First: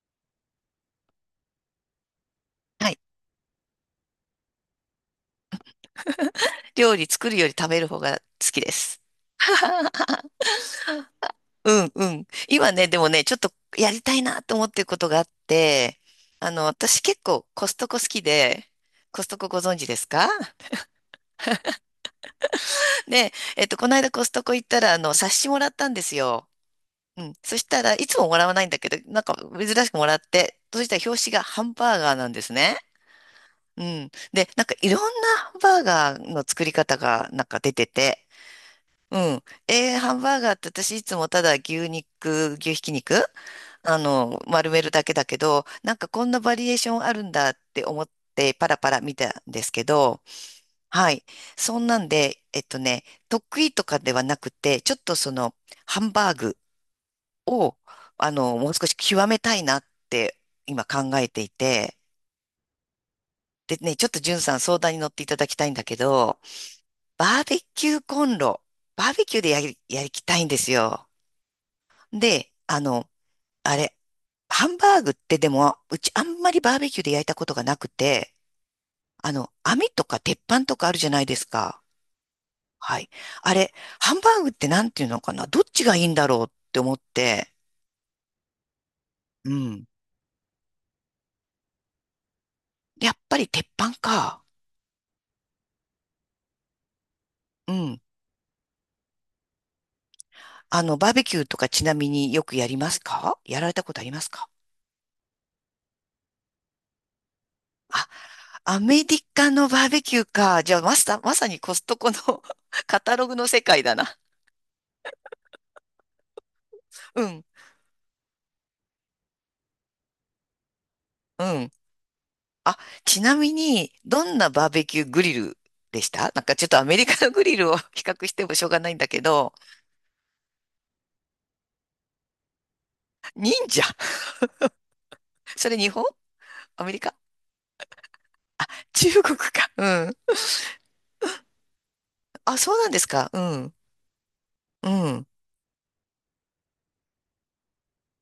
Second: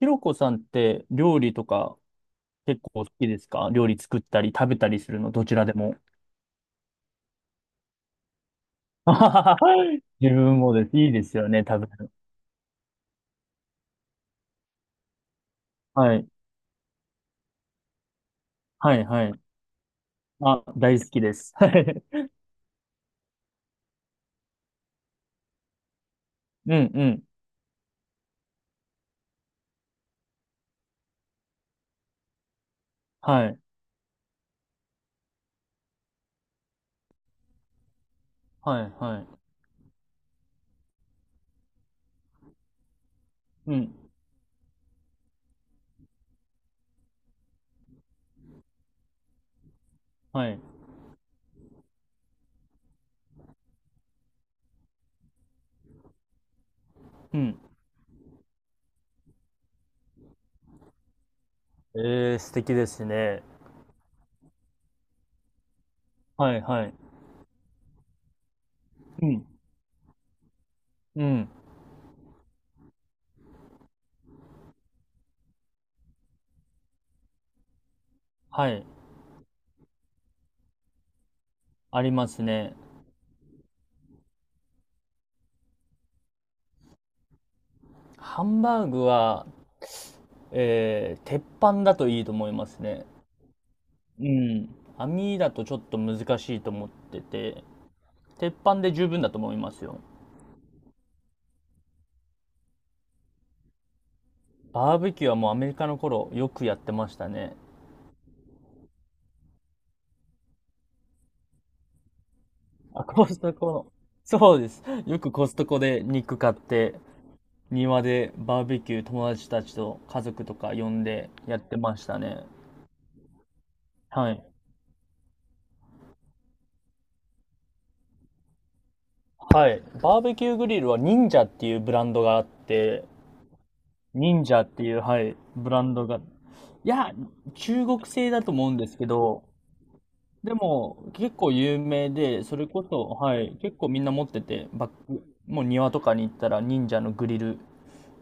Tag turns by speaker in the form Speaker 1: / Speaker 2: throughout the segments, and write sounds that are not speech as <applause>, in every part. Speaker 1: ひろこさんって料理とか結
Speaker 2: はい。
Speaker 1: 構好きですか？料理作ったり食べたりするのどちらでも。
Speaker 2: 料理作るより食べる方が好きです。
Speaker 1: <laughs> あははは
Speaker 2: <laughs>
Speaker 1: 自分もです。いいですよね、
Speaker 2: う
Speaker 1: 食べ
Speaker 2: んう
Speaker 1: る。
Speaker 2: ん。今ね、でもね、ちょっとやりたいなと思ってることがあって、
Speaker 1: はい。
Speaker 2: 私結構コストコ好きで、
Speaker 1: はい、
Speaker 2: コ
Speaker 1: は
Speaker 2: ス
Speaker 1: い。
Speaker 2: トコご存知ですか？
Speaker 1: あ、大好きです。<laughs> はい。
Speaker 2: <laughs> で、この間コストコ行ったら、冊子もらったんですよ。
Speaker 1: うん、う
Speaker 2: う
Speaker 1: ん。
Speaker 2: ん。そしたらいつももらわないんだけど、なんか珍しくもらって、そしたら表紙がハンバーガーなんですね。
Speaker 1: はい。
Speaker 2: うん。で、なんかいろんなハンバーガーの作り方がなんか出てて、
Speaker 1: はい、
Speaker 2: う
Speaker 1: は
Speaker 2: ん。ハンバーガーって私いつもただ牛肉、牛ひき肉、
Speaker 1: い。うん。
Speaker 2: 丸めるだけだけど、なんかこんなバリエーションあるんだって思ってパラパラ見たんですけど、
Speaker 1: はい。
Speaker 2: はい。そんなんで、得意とかではなくて、ちょっとその、ハンバーグ
Speaker 1: うん。
Speaker 2: を、もう少し極めたいなって今考えていて、
Speaker 1: えー、素敵ですね。
Speaker 2: でね、ちょっとんさん相談に乗っていただきたいんだけど、
Speaker 1: はい、はい。
Speaker 2: バーベキューコンロ、バーベ
Speaker 1: う
Speaker 2: キュー
Speaker 1: ん。
Speaker 2: でやりきたいんですよ。
Speaker 1: うん。
Speaker 2: で、あれ、ハンバーグってでも、うちあんまりバーベキューで焼いたことがなくて、
Speaker 1: はい。
Speaker 2: 網とか鉄板とかあるじゃないですか。
Speaker 1: ありますね。
Speaker 2: はい。あれ、ハンバーグってなんていうのかな、どっちがいいんだろうって思って、
Speaker 1: ハンバーグは、
Speaker 2: うん。
Speaker 1: 鉄板だといいと思いますね。
Speaker 2: やっぱり鉄板
Speaker 1: う
Speaker 2: か。
Speaker 1: ん。網だとちょっと難しいと思ってて、
Speaker 2: うん。
Speaker 1: 鉄板で十分だと思いますよ。
Speaker 2: バーベキューとかちなみによくやりますか？やられたことありますか？
Speaker 1: バーベキューはもうアメリカの頃よくやってましたね。
Speaker 2: あ、アメリカのバーベキューか。じゃあ、まさにコストコの <laughs> カ
Speaker 1: あ、
Speaker 2: タ
Speaker 1: コ
Speaker 2: ログ
Speaker 1: ス
Speaker 2: の
Speaker 1: ト
Speaker 2: 世
Speaker 1: コ
Speaker 2: 界
Speaker 1: の。
Speaker 2: だな。
Speaker 1: そうです。よくコストコで肉買って、
Speaker 2: うん。
Speaker 1: 庭でバーベキュー友達たちと家族とか呼んで
Speaker 2: う
Speaker 1: やっ
Speaker 2: ん。
Speaker 1: てましたね。
Speaker 2: あ、ちなみに、ど
Speaker 1: は
Speaker 2: ん
Speaker 1: い。
Speaker 2: なバーベキューグリルでした？なんかちょっとアメリカのグリルを <laughs> 比較してもしょうがないんだけど、
Speaker 1: はい。バーベキューグリルは忍者っていうブランドがあって、
Speaker 2: 忍者？
Speaker 1: 忍者っていう、はい、
Speaker 2: そ
Speaker 1: ブ
Speaker 2: れ
Speaker 1: ラ
Speaker 2: 日
Speaker 1: ン
Speaker 2: 本？
Speaker 1: ドが、い
Speaker 2: アメリ
Speaker 1: や、
Speaker 2: カ？
Speaker 1: 中国製だと思うんですけ
Speaker 2: 中国
Speaker 1: ど、
Speaker 2: か。うん。
Speaker 1: でも、結構有名で、
Speaker 2: あ、
Speaker 1: それ
Speaker 2: そう
Speaker 1: こ
Speaker 2: なんで
Speaker 1: そ、
Speaker 2: すか。う
Speaker 1: はい、
Speaker 2: ん。
Speaker 1: 結構みんな持ってて、
Speaker 2: う
Speaker 1: バック、
Speaker 2: ん。
Speaker 1: もう庭とかに行ったら忍者のグリル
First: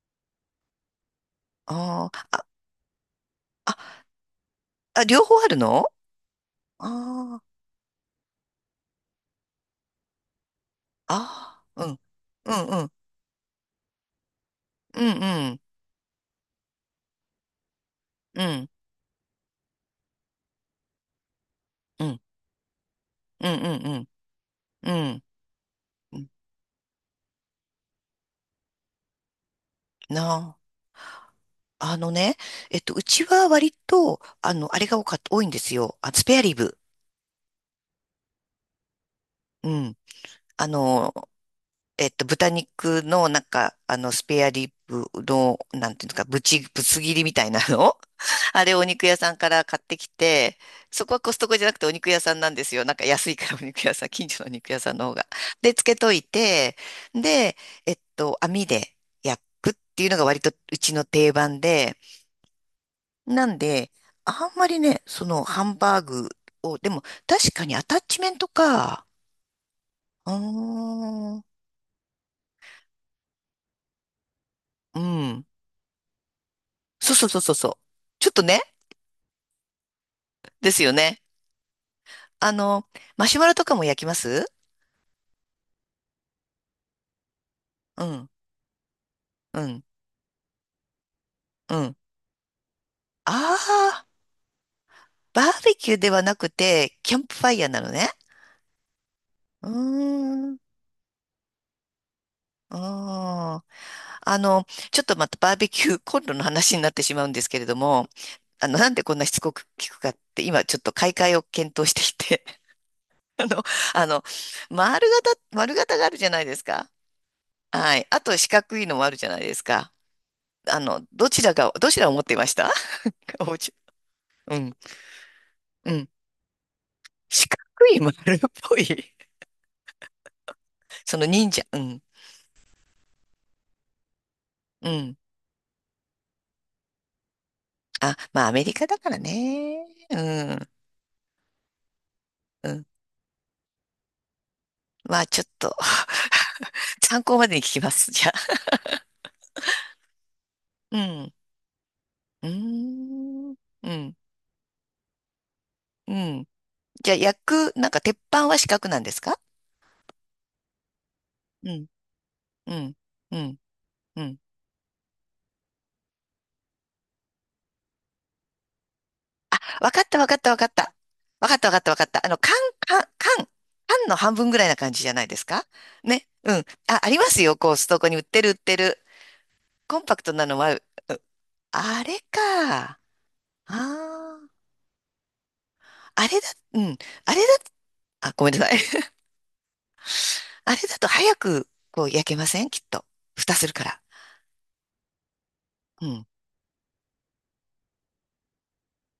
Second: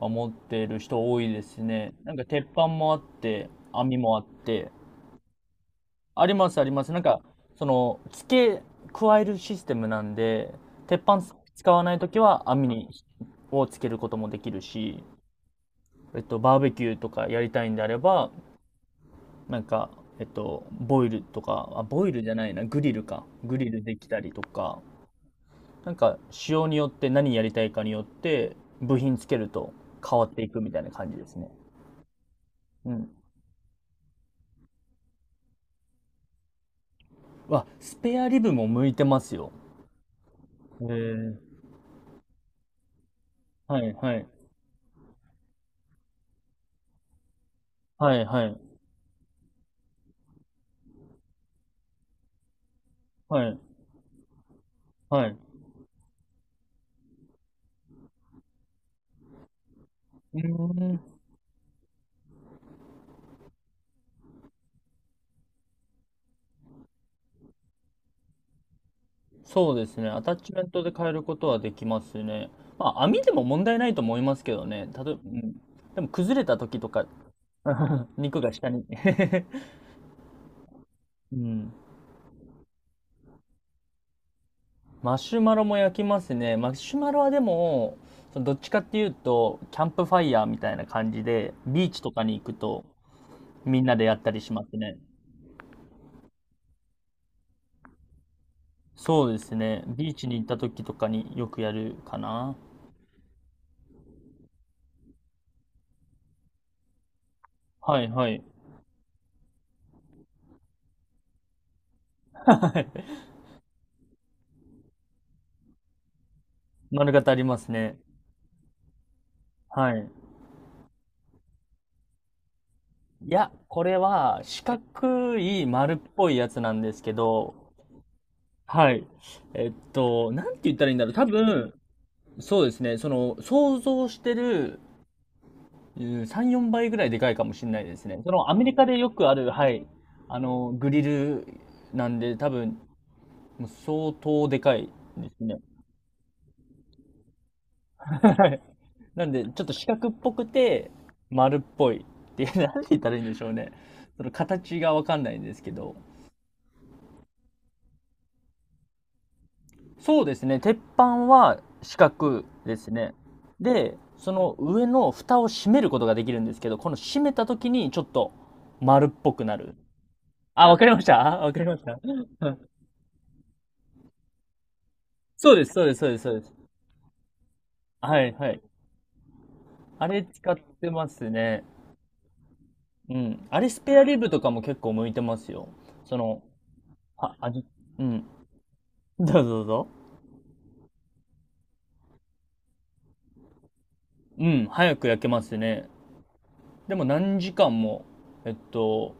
Speaker 1: は持ってる人多いですね。
Speaker 2: あ
Speaker 1: なん
Speaker 2: ー
Speaker 1: か
Speaker 2: あ、
Speaker 1: 鉄板もあって、
Speaker 2: あ、
Speaker 1: 網もあって、
Speaker 2: あ、両方あるの？
Speaker 1: ありますあります。なんか、
Speaker 2: あ
Speaker 1: その、付け加えるシステムなんで、鉄板
Speaker 2: あ、
Speaker 1: 使
Speaker 2: あ
Speaker 1: わ
Speaker 2: ー、う
Speaker 1: ない
Speaker 2: ん。
Speaker 1: ときは網
Speaker 2: うんう
Speaker 1: に、
Speaker 2: ん。
Speaker 1: をつけることもできる
Speaker 2: う
Speaker 1: し、
Speaker 2: んうん。
Speaker 1: バーベキューとかやりたいんであれば、
Speaker 2: う
Speaker 1: なんか、ボイルとか、あ、ボイルじ
Speaker 2: ん。
Speaker 1: ゃないな、グリルか。
Speaker 2: うん
Speaker 1: グリ
Speaker 2: う
Speaker 1: ルで
Speaker 2: ん
Speaker 1: きたりとか、
Speaker 2: うん。
Speaker 1: なん
Speaker 2: う
Speaker 1: か
Speaker 2: ん。
Speaker 1: 仕様によって何やりたいかによって部品つけると変わ
Speaker 2: な
Speaker 1: ってい
Speaker 2: あ。
Speaker 1: くみたいな感じですね。
Speaker 2: あのね、
Speaker 1: う
Speaker 2: う
Speaker 1: ん。
Speaker 2: ちは割と、あの、あれが多かった、多いんですよ。あ、スペアリブ。
Speaker 1: わ、スペアリブも向いてますよ。
Speaker 2: うん。あ
Speaker 1: へ
Speaker 2: の、
Speaker 1: え。
Speaker 2: 豚肉の、なんか、
Speaker 1: はい
Speaker 2: あの、
Speaker 1: は
Speaker 2: ス
Speaker 1: い。
Speaker 2: ペアリブの、なんていうんですか、ぶつ切りみたいなの
Speaker 1: はいは
Speaker 2: <laughs> あ
Speaker 1: い
Speaker 2: れ、お肉屋さんから買ってきて、そこはコストコじゃなくてお肉屋さんなんですよ。なんか安い
Speaker 1: は
Speaker 2: から
Speaker 1: い
Speaker 2: お肉屋さん、近所のお肉屋さんの方が。
Speaker 1: はい。
Speaker 2: で、つけといて、で、網で焼くっていうのが
Speaker 1: う
Speaker 2: 割
Speaker 1: ー
Speaker 2: とうちの
Speaker 1: ん。
Speaker 2: 定番で、なんで、あんまりね、そのハンバーグを、でも確かにアタッチメントか、
Speaker 1: そうですね。ア
Speaker 2: うー
Speaker 1: タッチメントで変えるこ
Speaker 2: ん、
Speaker 1: とはできますね。まあ、網でも問題ないと思いますけどね。
Speaker 2: う
Speaker 1: う
Speaker 2: ん。
Speaker 1: ん。でも崩れた時とか、
Speaker 2: そうそうそうそうそう。
Speaker 1: <laughs>
Speaker 2: ちょっ
Speaker 1: 肉
Speaker 2: と
Speaker 1: が
Speaker 2: ね、
Speaker 1: 下に <laughs>
Speaker 2: ですよね。
Speaker 1: うん。
Speaker 2: あの、マシュマロとかも焼きます？
Speaker 1: マシュマロも焼きますね。マシュマロはでも、
Speaker 2: うん、
Speaker 1: どっちかっていうと、
Speaker 2: う
Speaker 1: キ
Speaker 2: ん、
Speaker 1: ャンプファイヤーみたいな感じで、
Speaker 2: う
Speaker 1: ビー
Speaker 2: ん。
Speaker 1: チとかに行くと、
Speaker 2: あ
Speaker 1: みんなで
Speaker 2: あ、
Speaker 1: やったりしますね。
Speaker 2: バーベキューではなくて、キャンプファイヤーなのね。
Speaker 1: そうです
Speaker 2: うー
Speaker 1: ね。ビーチに行っ
Speaker 2: ん、
Speaker 1: た
Speaker 2: う
Speaker 1: 時とかによくやるかな。
Speaker 2: ーん。あの、ちょっとまたバーベキューコンロの話になってしまうんですけれど
Speaker 1: は
Speaker 2: も、
Speaker 1: いはい。
Speaker 2: なんでこんなしつこく聞くかって、今ちょっと買い替えを検討していて、
Speaker 1: <laughs> はい
Speaker 2: <laughs> あの、あの、丸型があるじゃないですか。
Speaker 1: 丸型あります
Speaker 2: は
Speaker 1: ね。
Speaker 2: い。あと四角いのもあるじゃないですか。
Speaker 1: はい。
Speaker 2: どちらを持っていました？
Speaker 1: いや、
Speaker 2: おじ、
Speaker 1: これは
Speaker 2: う
Speaker 1: 四
Speaker 2: ん、
Speaker 1: 角い
Speaker 2: う
Speaker 1: 丸っ
Speaker 2: ん。
Speaker 1: ぽいやつなんですけ
Speaker 2: 四
Speaker 1: ど、
Speaker 2: 角い丸っぽい。
Speaker 1: はい。なんて言ったらいいん
Speaker 2: <laughs>
Speaker 1: だろう。
Speaker 2: その
Speaker 1: 多
Speaker 2: 忍者、
Speaker 1: 分、
Speaker 2: うん、
Speaker 1: そうですね。その、想像してる
Speaker 2: うん。
Speaker 1: 3、4倍ぐらいでかいかもしれないです
Speaker 2: あ、
Speaker 1: ね。そ
Speaker 2: まあ
Speaker 1: の
Speaker 2: ア
Speaker 1: アメ
Speaker 2: メリ
Speaker 1: リカ
Speaker 2: カ
Speaker 1: で
Speaker 2: だ
Speaker 1: よ
Speaker 2: から
Speaker 1: くある、は
Speaker 2: ね。
Speaker 1: い、
Speaker 2: うん、
Speaker 1: グリルなんで、多
Speaker 2: う
Speaker 1: 分、
Speaker 2: ん。
Speaker 1: もう相当でかい
Speaker 2: まあ
Speaker 1: で
Speaker 2: ちょ
Speaker 1: す
Speaker 2: っ
Speaker 1: ね。<laughs>
Speaker 2: と <laughs> 参考までに聞きます。じゃ
Speaker 1: はい
Speaker 2: あ。
Speaker 1: なんで、ちょっと四角っぽくて、
Speaker 2: うん、
Speaker 1: 丸っぽいって
Speaker 2: う
Speaker 1: いう、<laughs> なんて言ったらいいんでしょ
Speaker 2: ー
Speaker 1: う
Speaker 2: ん、
Speaker 1: ね。
Speaker 2: うん、
Speaker 1: その形がわかんないんですけど。
Speaker 2: うん。じゃあ焼く、なんか鉄板は四角なんですか？
Speaker 1: そうですね、鉄板は
Speaker 2: うん、
Speaker 1: 四角
Speaker 2: う
Speaker 1: です
Speaker 2: ん、
Speaker 1: ね。
Speaker 2: うん、
Speaker 1: で、
Speaker 2: う
Speaker 1: そ
Speaker 2: ん。
Speaker 1: の上の蓋を閉めることができるんですけど、この閉めた時にちょっと丸っぽくなる。
Speaker 2: わかったわかったわか
Speaker 1: あ、
Speaker 2: っ
Speaker 1: わかり
Speaker 2: た。
Speaker 1: ましたあ
Speaker 2: わ
Speaker 1: わ
Speaker 2: かっ
Speaker 1: かり
Speaker 2: たわ
Speaker 1: ま
Speaker 2: かっ
Speaker 1: し
Speaker 2: たわ
Speaker 1: た。
Speaker 2: かっ
Speaker 1: <laughs>
Speaker 2: た。あの、缶、缶、缶の半分ぐらいな感じじゃないです
Speaker 1: そう
Speaker 2: か？
Speaker 1: です、そうです、そうです、
Speaker 2: ね。
Speaker 1: そうで
Speaker 2: う
Speaker 1: す。
Speaker 2: ん。あ、ありますよ。こう、ストコに売
Speaker 1: は
Speaker 2: っ
Speaker 1: い、
Speaker 2: てる
Speaker 1: は
Speaker 2: 売っ
Speaker 1: い。
Speaker 2: てる。コン
Speaker 1: あ
Speaker 2: パク
Speaker 1: れ
Speaker 2: トな
Speaker 1: 使っ
Speaker 2: のは、う
Speaker 1: てますね。
Speaker 2: あれか。あ
Speaker 1: うん。あれスペアリブ
Speaker 2: あ、
Speaker 1: とかも結構向いてますよ。そ
Speaker 2: あれ
Speaker 1: の、
Speaker 2: だ、うん。あ
Speaker 1: あ
Speaker 2: れだ、
Speaker 1: 味、うん。
Speaker 2: あ、ごめんなさい。<laughs>
Speaker 1: <laughs> どうぞどうぞ。
Speaker 2: あれだと早く、こう、焼けませんきっと。蓋するから。
Speaker 1: うん、早く焼けますね。
Speaker 2: うん、
Speaker 1: でも何時間も、えっと、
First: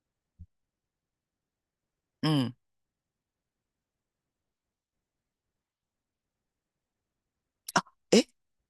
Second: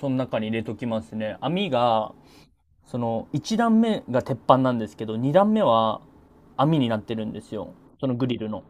Speaker 1: その中に入れときますね。網が、
Speaker 2: うん。
Speaker 1: その、1段目が鉄板なんですけど、2段目は網になってるんですよ。
Speaker 2: あ、
Speaker 1: その
Speaker 2: え、
Speaker 1: グリルの。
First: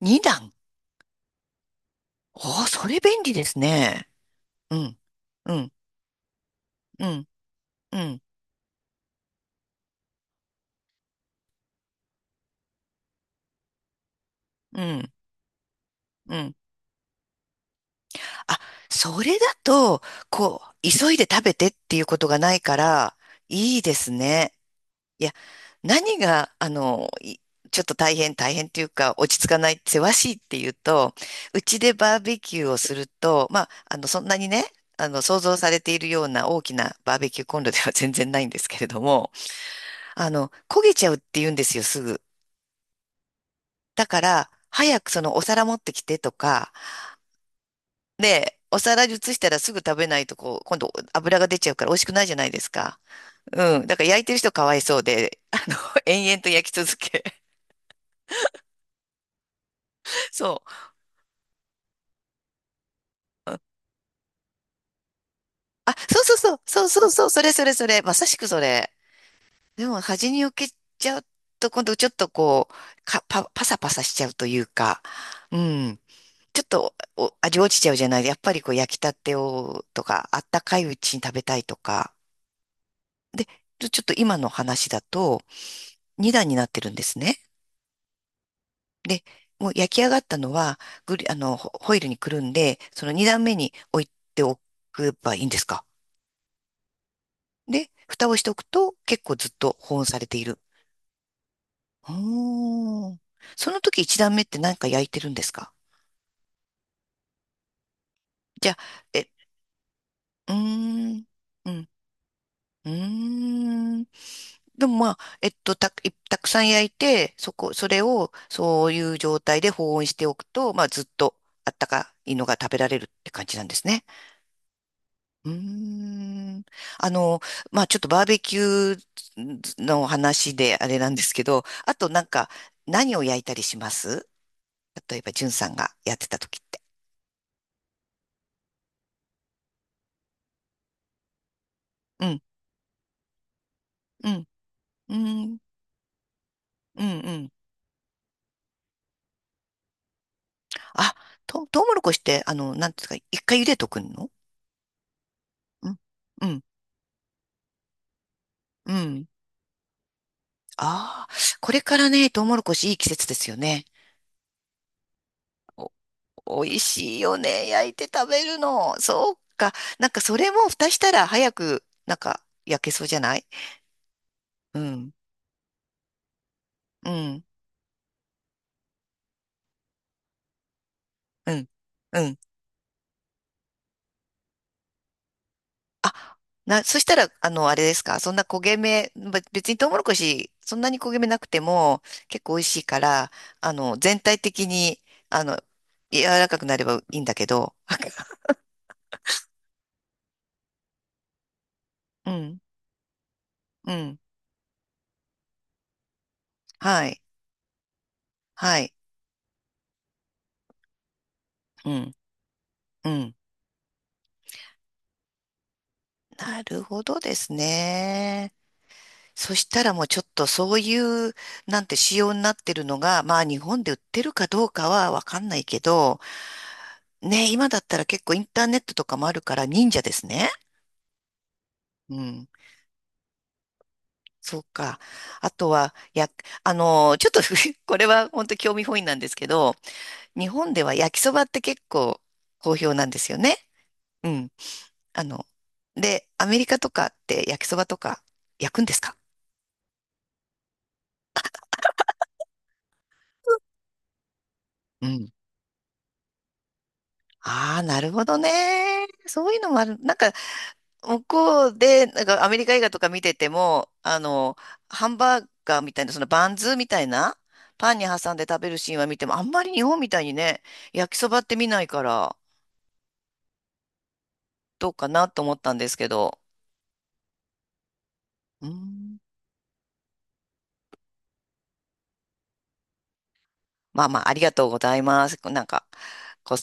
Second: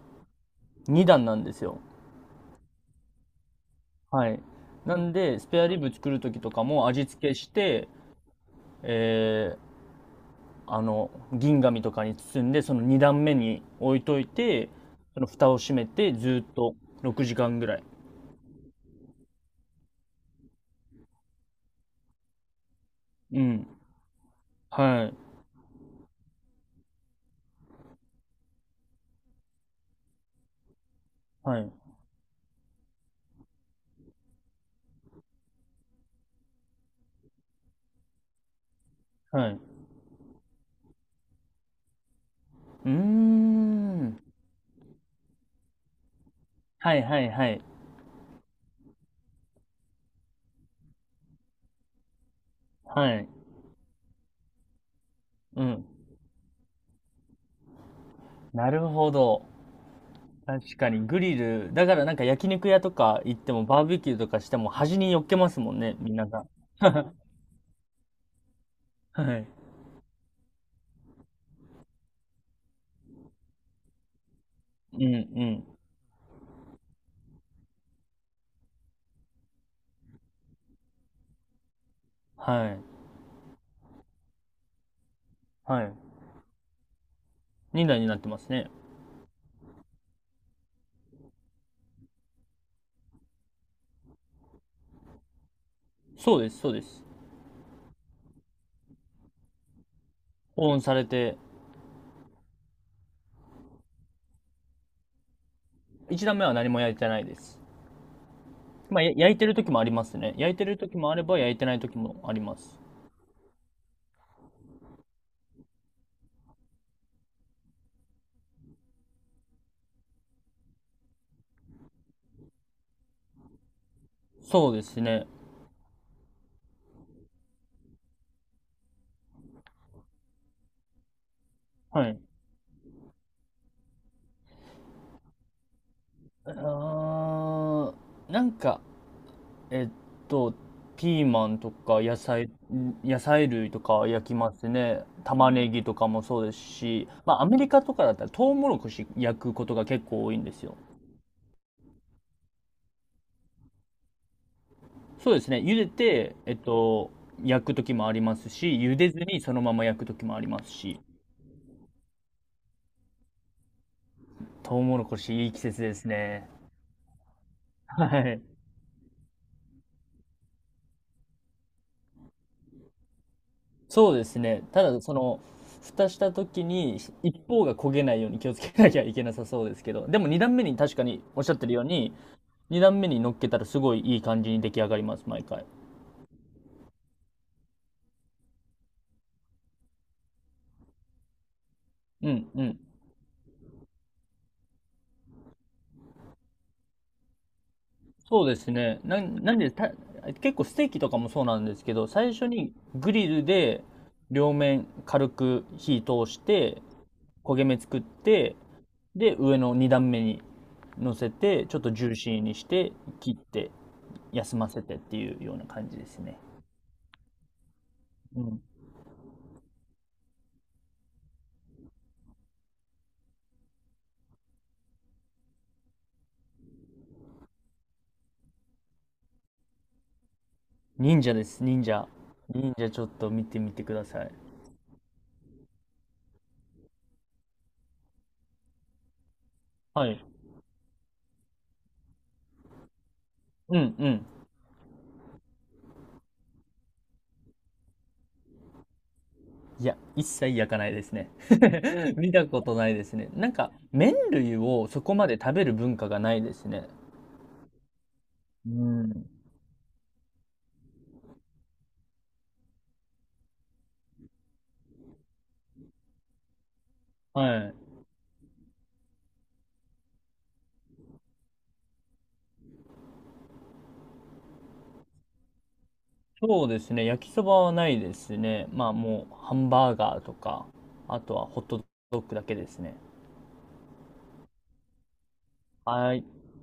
Speaker 2: 二段。
Speaker 1: 2段なんですよ。
Speaker 2: おー、それ便利ですね。
Speaker 1: はい。
Speaker 2: う
Speaker 1: な
Speaker 2: ん、
Speaker 1: んで、ス
Speaker 2: う
Speaker 1: ペア
Speaker 2: ん、
Speaker 1: リブ作る時とかも
Speaker 2: う
Speaker 1: 味
Speaker 2: ん、
Speaker 1: 付けして、
Speaker 2: うん、
Speaker 1: えあの銀紙とかに包んでその2段目に置いといて
Speaker 2: うん、
Speaker 1: その蓋を閉めてず
Speaker 2: う
Speaker 1: ーっ
Speaker 2: ん。
Speaker 1: と6時間ぐらい。
Speaker 2: あ、それだと、こう、急いで食べてっていうことがないから、
Speaker 1: う
Speaker 2: いい
Speaker 1: ん
Speaker 2: ですね。
Speaker 1: はい
Speaker 2: いや、何が、あの、いちょっと大変っていうか、落ち着かない、せわしいっていうと、
Speaker 1: は
Speaker 2: う
Speaker 1: い
Speaker 2: ちでバーベキューをすると、まあ、あの、そんなにね、想像されているような大きなバーベキューコンロでは全然ないんですけれども、
Speaker 1: はい。う
Speaker 2: 焦げちゃうって言うんですよ、すぐ。
Speaker 1: ー
Speaker 2: だか
Speaker 1: ん。
Speaker 2: ら、早くそのお皿持ってきてとか、
Speaker 1: はいはいはい。
Speaker 2: で、お皿に移したらすぐ食べないと、こう、今度油が出ちゃうから美味しくないじゃないですか。
Speaker 1: はい。
Speaker 2: うん。だから焼いてる人かわいそうで、あ
Speaker 1: う
Speaker 2: の、
Speaker 1: ん。
Speaker 2: <laughs> 延々と焼き続け。
Speaker 1: なるほど。
Speaker 2: <laughs> そう。
Speaker 1: 確かにグリル、だからなんか焼肉屋とか行ってもバーベキューとかしても端に寄っけますもん
Speaker 2: あ、
Speaker 1: ね、みん
Speaker 2: そう
Speaker 1: な
Speaker 2: そう
Speaker 1: が。
Speaker 2: そう、そうそう
Speaker 1: <laughs>
Speaker 2: そう、それそれそれ、まさしくそれ。
Speaker 1: はい。
Speaker 2: でも端に置けちゃうと、今度ちょっとこう、パサパサしちゃうという
Speaker 1: う
Speaker 2: か、
Speaker 1: んう
Speaker 2: う
Speaker 1: ん。
Speaker 2: ん。ちょっとお味落ちちゃうじゃない。やっぱりこう焼きたてをとか、あったかいうちに食べたいとか。
Speaker 1: はい。
Speaker 2: で、ちょちょっと今の話だと、
Speaker 1: はい。
Speaker 2: 2段になってるんですね。
Speaker 1: 2台になってますね。
Speaker 2: で、もう焼き上がったのは、グリ、あの、ホホイルにくるんで、その2段目に置いておけばいいんですか？
Speaker 1: そうです、そうです。
Speaker 2: で、蓋をしておくと結構ずっと保温されている。
Speaker 1: 保温されて。
Speaker 2: おー。その時一段目って何か焼いてるんですか？
Speaker 1: 一段目は何も焼いてないです。
Speaker 2: じゃあ、
Speaker 1: まあ、
Speaker 2: え、
Speaker 1: 焼いてる時もありますね。
Speaker 2: う
Speaker 1: 焼
Speaker 2: ー
Speaker 1: いてる時もあれ
Speaker 2: ん、
Speaker 1: ば、焼いて
Speaker 2: う
Speaker 1: ない
Speaker 2: ん、
Speaker 1: 時もあります。
Speaker 2: うーん。でもまあ、たくさん焼いて、それを、そういう状態で保温しておくと、まあ、ずっとあったかいのが食べられるって感じなんですね。
Speaker 1: そうですね。
Speaker 2: うーん。あの、まあ、ちょっとバーベキューの話であれなんですけど、あ
Speaker 1: は
Speaker 2: と
Speaker 1: い。
Speaker 2: なんか、何を焼いたりします？例えば、じゅんさんがやってた時って。
Speaker 1: あー、なんか、えっと、ピーマンとか
Speaker 2: うん。
Speaker 1: 野菜類とか焼
Speaker 2: う
Speaker 1: き
Speaker 2: ん
Speaker 1: ますね。
Speaker 2: うん、う
Speaker 1: 玉
Speaker 2: ん、
Speaker 1: ねぎとかもそうです
Speaker 2: う
Speaker 1: し、まあ、ア
Speaker 2: ん。
Speaker 1: メリカとかだったら、トウモロコシ焼くことが結構多いんですよ。
Speaker 2: あ、トウモロコシって、あの、なんですか、一回茹でとくの？
Speaker 1: そうですね。茹
Speaker 2: う
Speaker 1: で
Speaker 2: ん、
Speaker 1: て、
Speaker 2: うん、
Speaker 1: 焼く時もありますし、
Speaker 2: う
Speaker 1: 茹でず
Speaker 2: ん。
Speaker 1: にそのまま焼く時もありますし、
Speaker 2: ああ、これからね、トウモロコシいい季節ですよね。
Speaker 1: トウモロコシいい季節
Speaker 2: お、
Speaker 1: ですね。
Speaker 2: 美味しいよね。焼い
Speaker 1: は
Speaker 2: て食
Speaker 1: い。
Speaker 2: べるの。そうか。なんかそれも蓋したら早く、なんか焼けそうじゃない？
Speaker 1: そうですね。
Speaker 2: う
Speaker 1: ただ、
Speaker 2: ん、
Speaker 1: その、蓋した時に、
Speaker 2: うん、
Speaker 1: 一方が焦げないように気をつけなきゃいけなさそうですけど、でも二段目に確かにおっし
Speaker 2: う
Speaker 1: ゃって
Speaker 2: ん、
Speaker 1: るように、
Speaker 2: うん。
Speaker 1: 二段目に乗っけたらすごいいい感じに出来上がります、毎回。
Speaker 2: あ、な、そしたら、あの、あれですか、そんな焦げ目、べ別にトウモロコシ、そんなに焦げ目なくても、
Speaker 1: う
Speaker 2: 結
Speaker 1: ん
Speaker 2: 構美味
Speaker 1: う
Speaker 2: し
Speaker 1: ん。
Speaker 2: いから、全体的に、あの、柔らかくなればいいんだけど、
Speaker 1: そうですね。なん、なんでた、結構ステーキとかもそうなんですけど、
Speaker 2: う
Speaker 1: 最初
Speaker 2: ん、
Speaker 1: にグリルで
Speaker 2: うん、
Speaker 1: 両面軽く火通して、
Speaker 2: はい、
Speaker 1: 焦げ目作って、
Speaker 2: はい、
Speaker 1: で、上の2段目に乗せて、ちょっと
Speaker 2: う
Speaker 1: ジュー
Speaker 2: ん、
Speaker 1: シーにして、
Speaker 2: うん。
Speaker 1: 切って、休ませてっていうような感じですね。
Speaker 2: なるほどです
Speaker 1: う
Speaker 2: ね。
Speaker 1: ん。
Speaker 2: そしたらもうちょっとそういう、なんて仕様になってるのが、まあ日本で売ってるかどうかはわかんないけど、ね、今だったら結構インターネットとかもあるから忍者ですね。
Speaker 1: 忍者です、忍者。
Speaker 2: うん。
Speaker 1: 忍者ちょっと見てみてください。
Speaker 2: そうか。あとは、や、あのーちょっと <laughs> これは本当興味本位なんですけど、
Speaker 1: はい。
Speaker 2: 日本では焼きそばって結構好評なんですよね。
Speaker 1: うんうん。
Speaker 2: うん。あの、で、アメリカとかって焼きそばとか焼くんですか？
Speaker 1: いや、一切焼かないですね。<laughs> 見たことないですね。なんか、麺類をそ
Speaker 2: う
Speaker 1: こま
Speaker 2: ん。
Speaker 1: で食べる文化がないですね。
Speaker 2: ああ、なるほど
Speaker 1: う
Speaker 2: ね。
Speaker 1: ん。
Speaker 2: そういうのもある。なんか、向こうで、なんかアメリカ映画とか見てても、ハンバーガーみたいな、そのバンズみたいな、
Speaker 1: はい。
Speaker 2: パンに挟んで食べるシーンは見ても、あんまり日本みたいにね、焼きそばって見ないから。どうかなと思ったんですけど、
Speaker 1: そうですね。焼きそばはないです
Speaker 2: う
Speaker 1: ね。
Speaker 2: ー
Speaker 1: まあ
Speaker 2: ん、
Speaker 1: もうハンバーガーとか、あとはホットドッグだけですね。
Speaker 2: まあまあ、ありがとうございます。なんか、
Speaker 1: はい。
Speaker 2: こう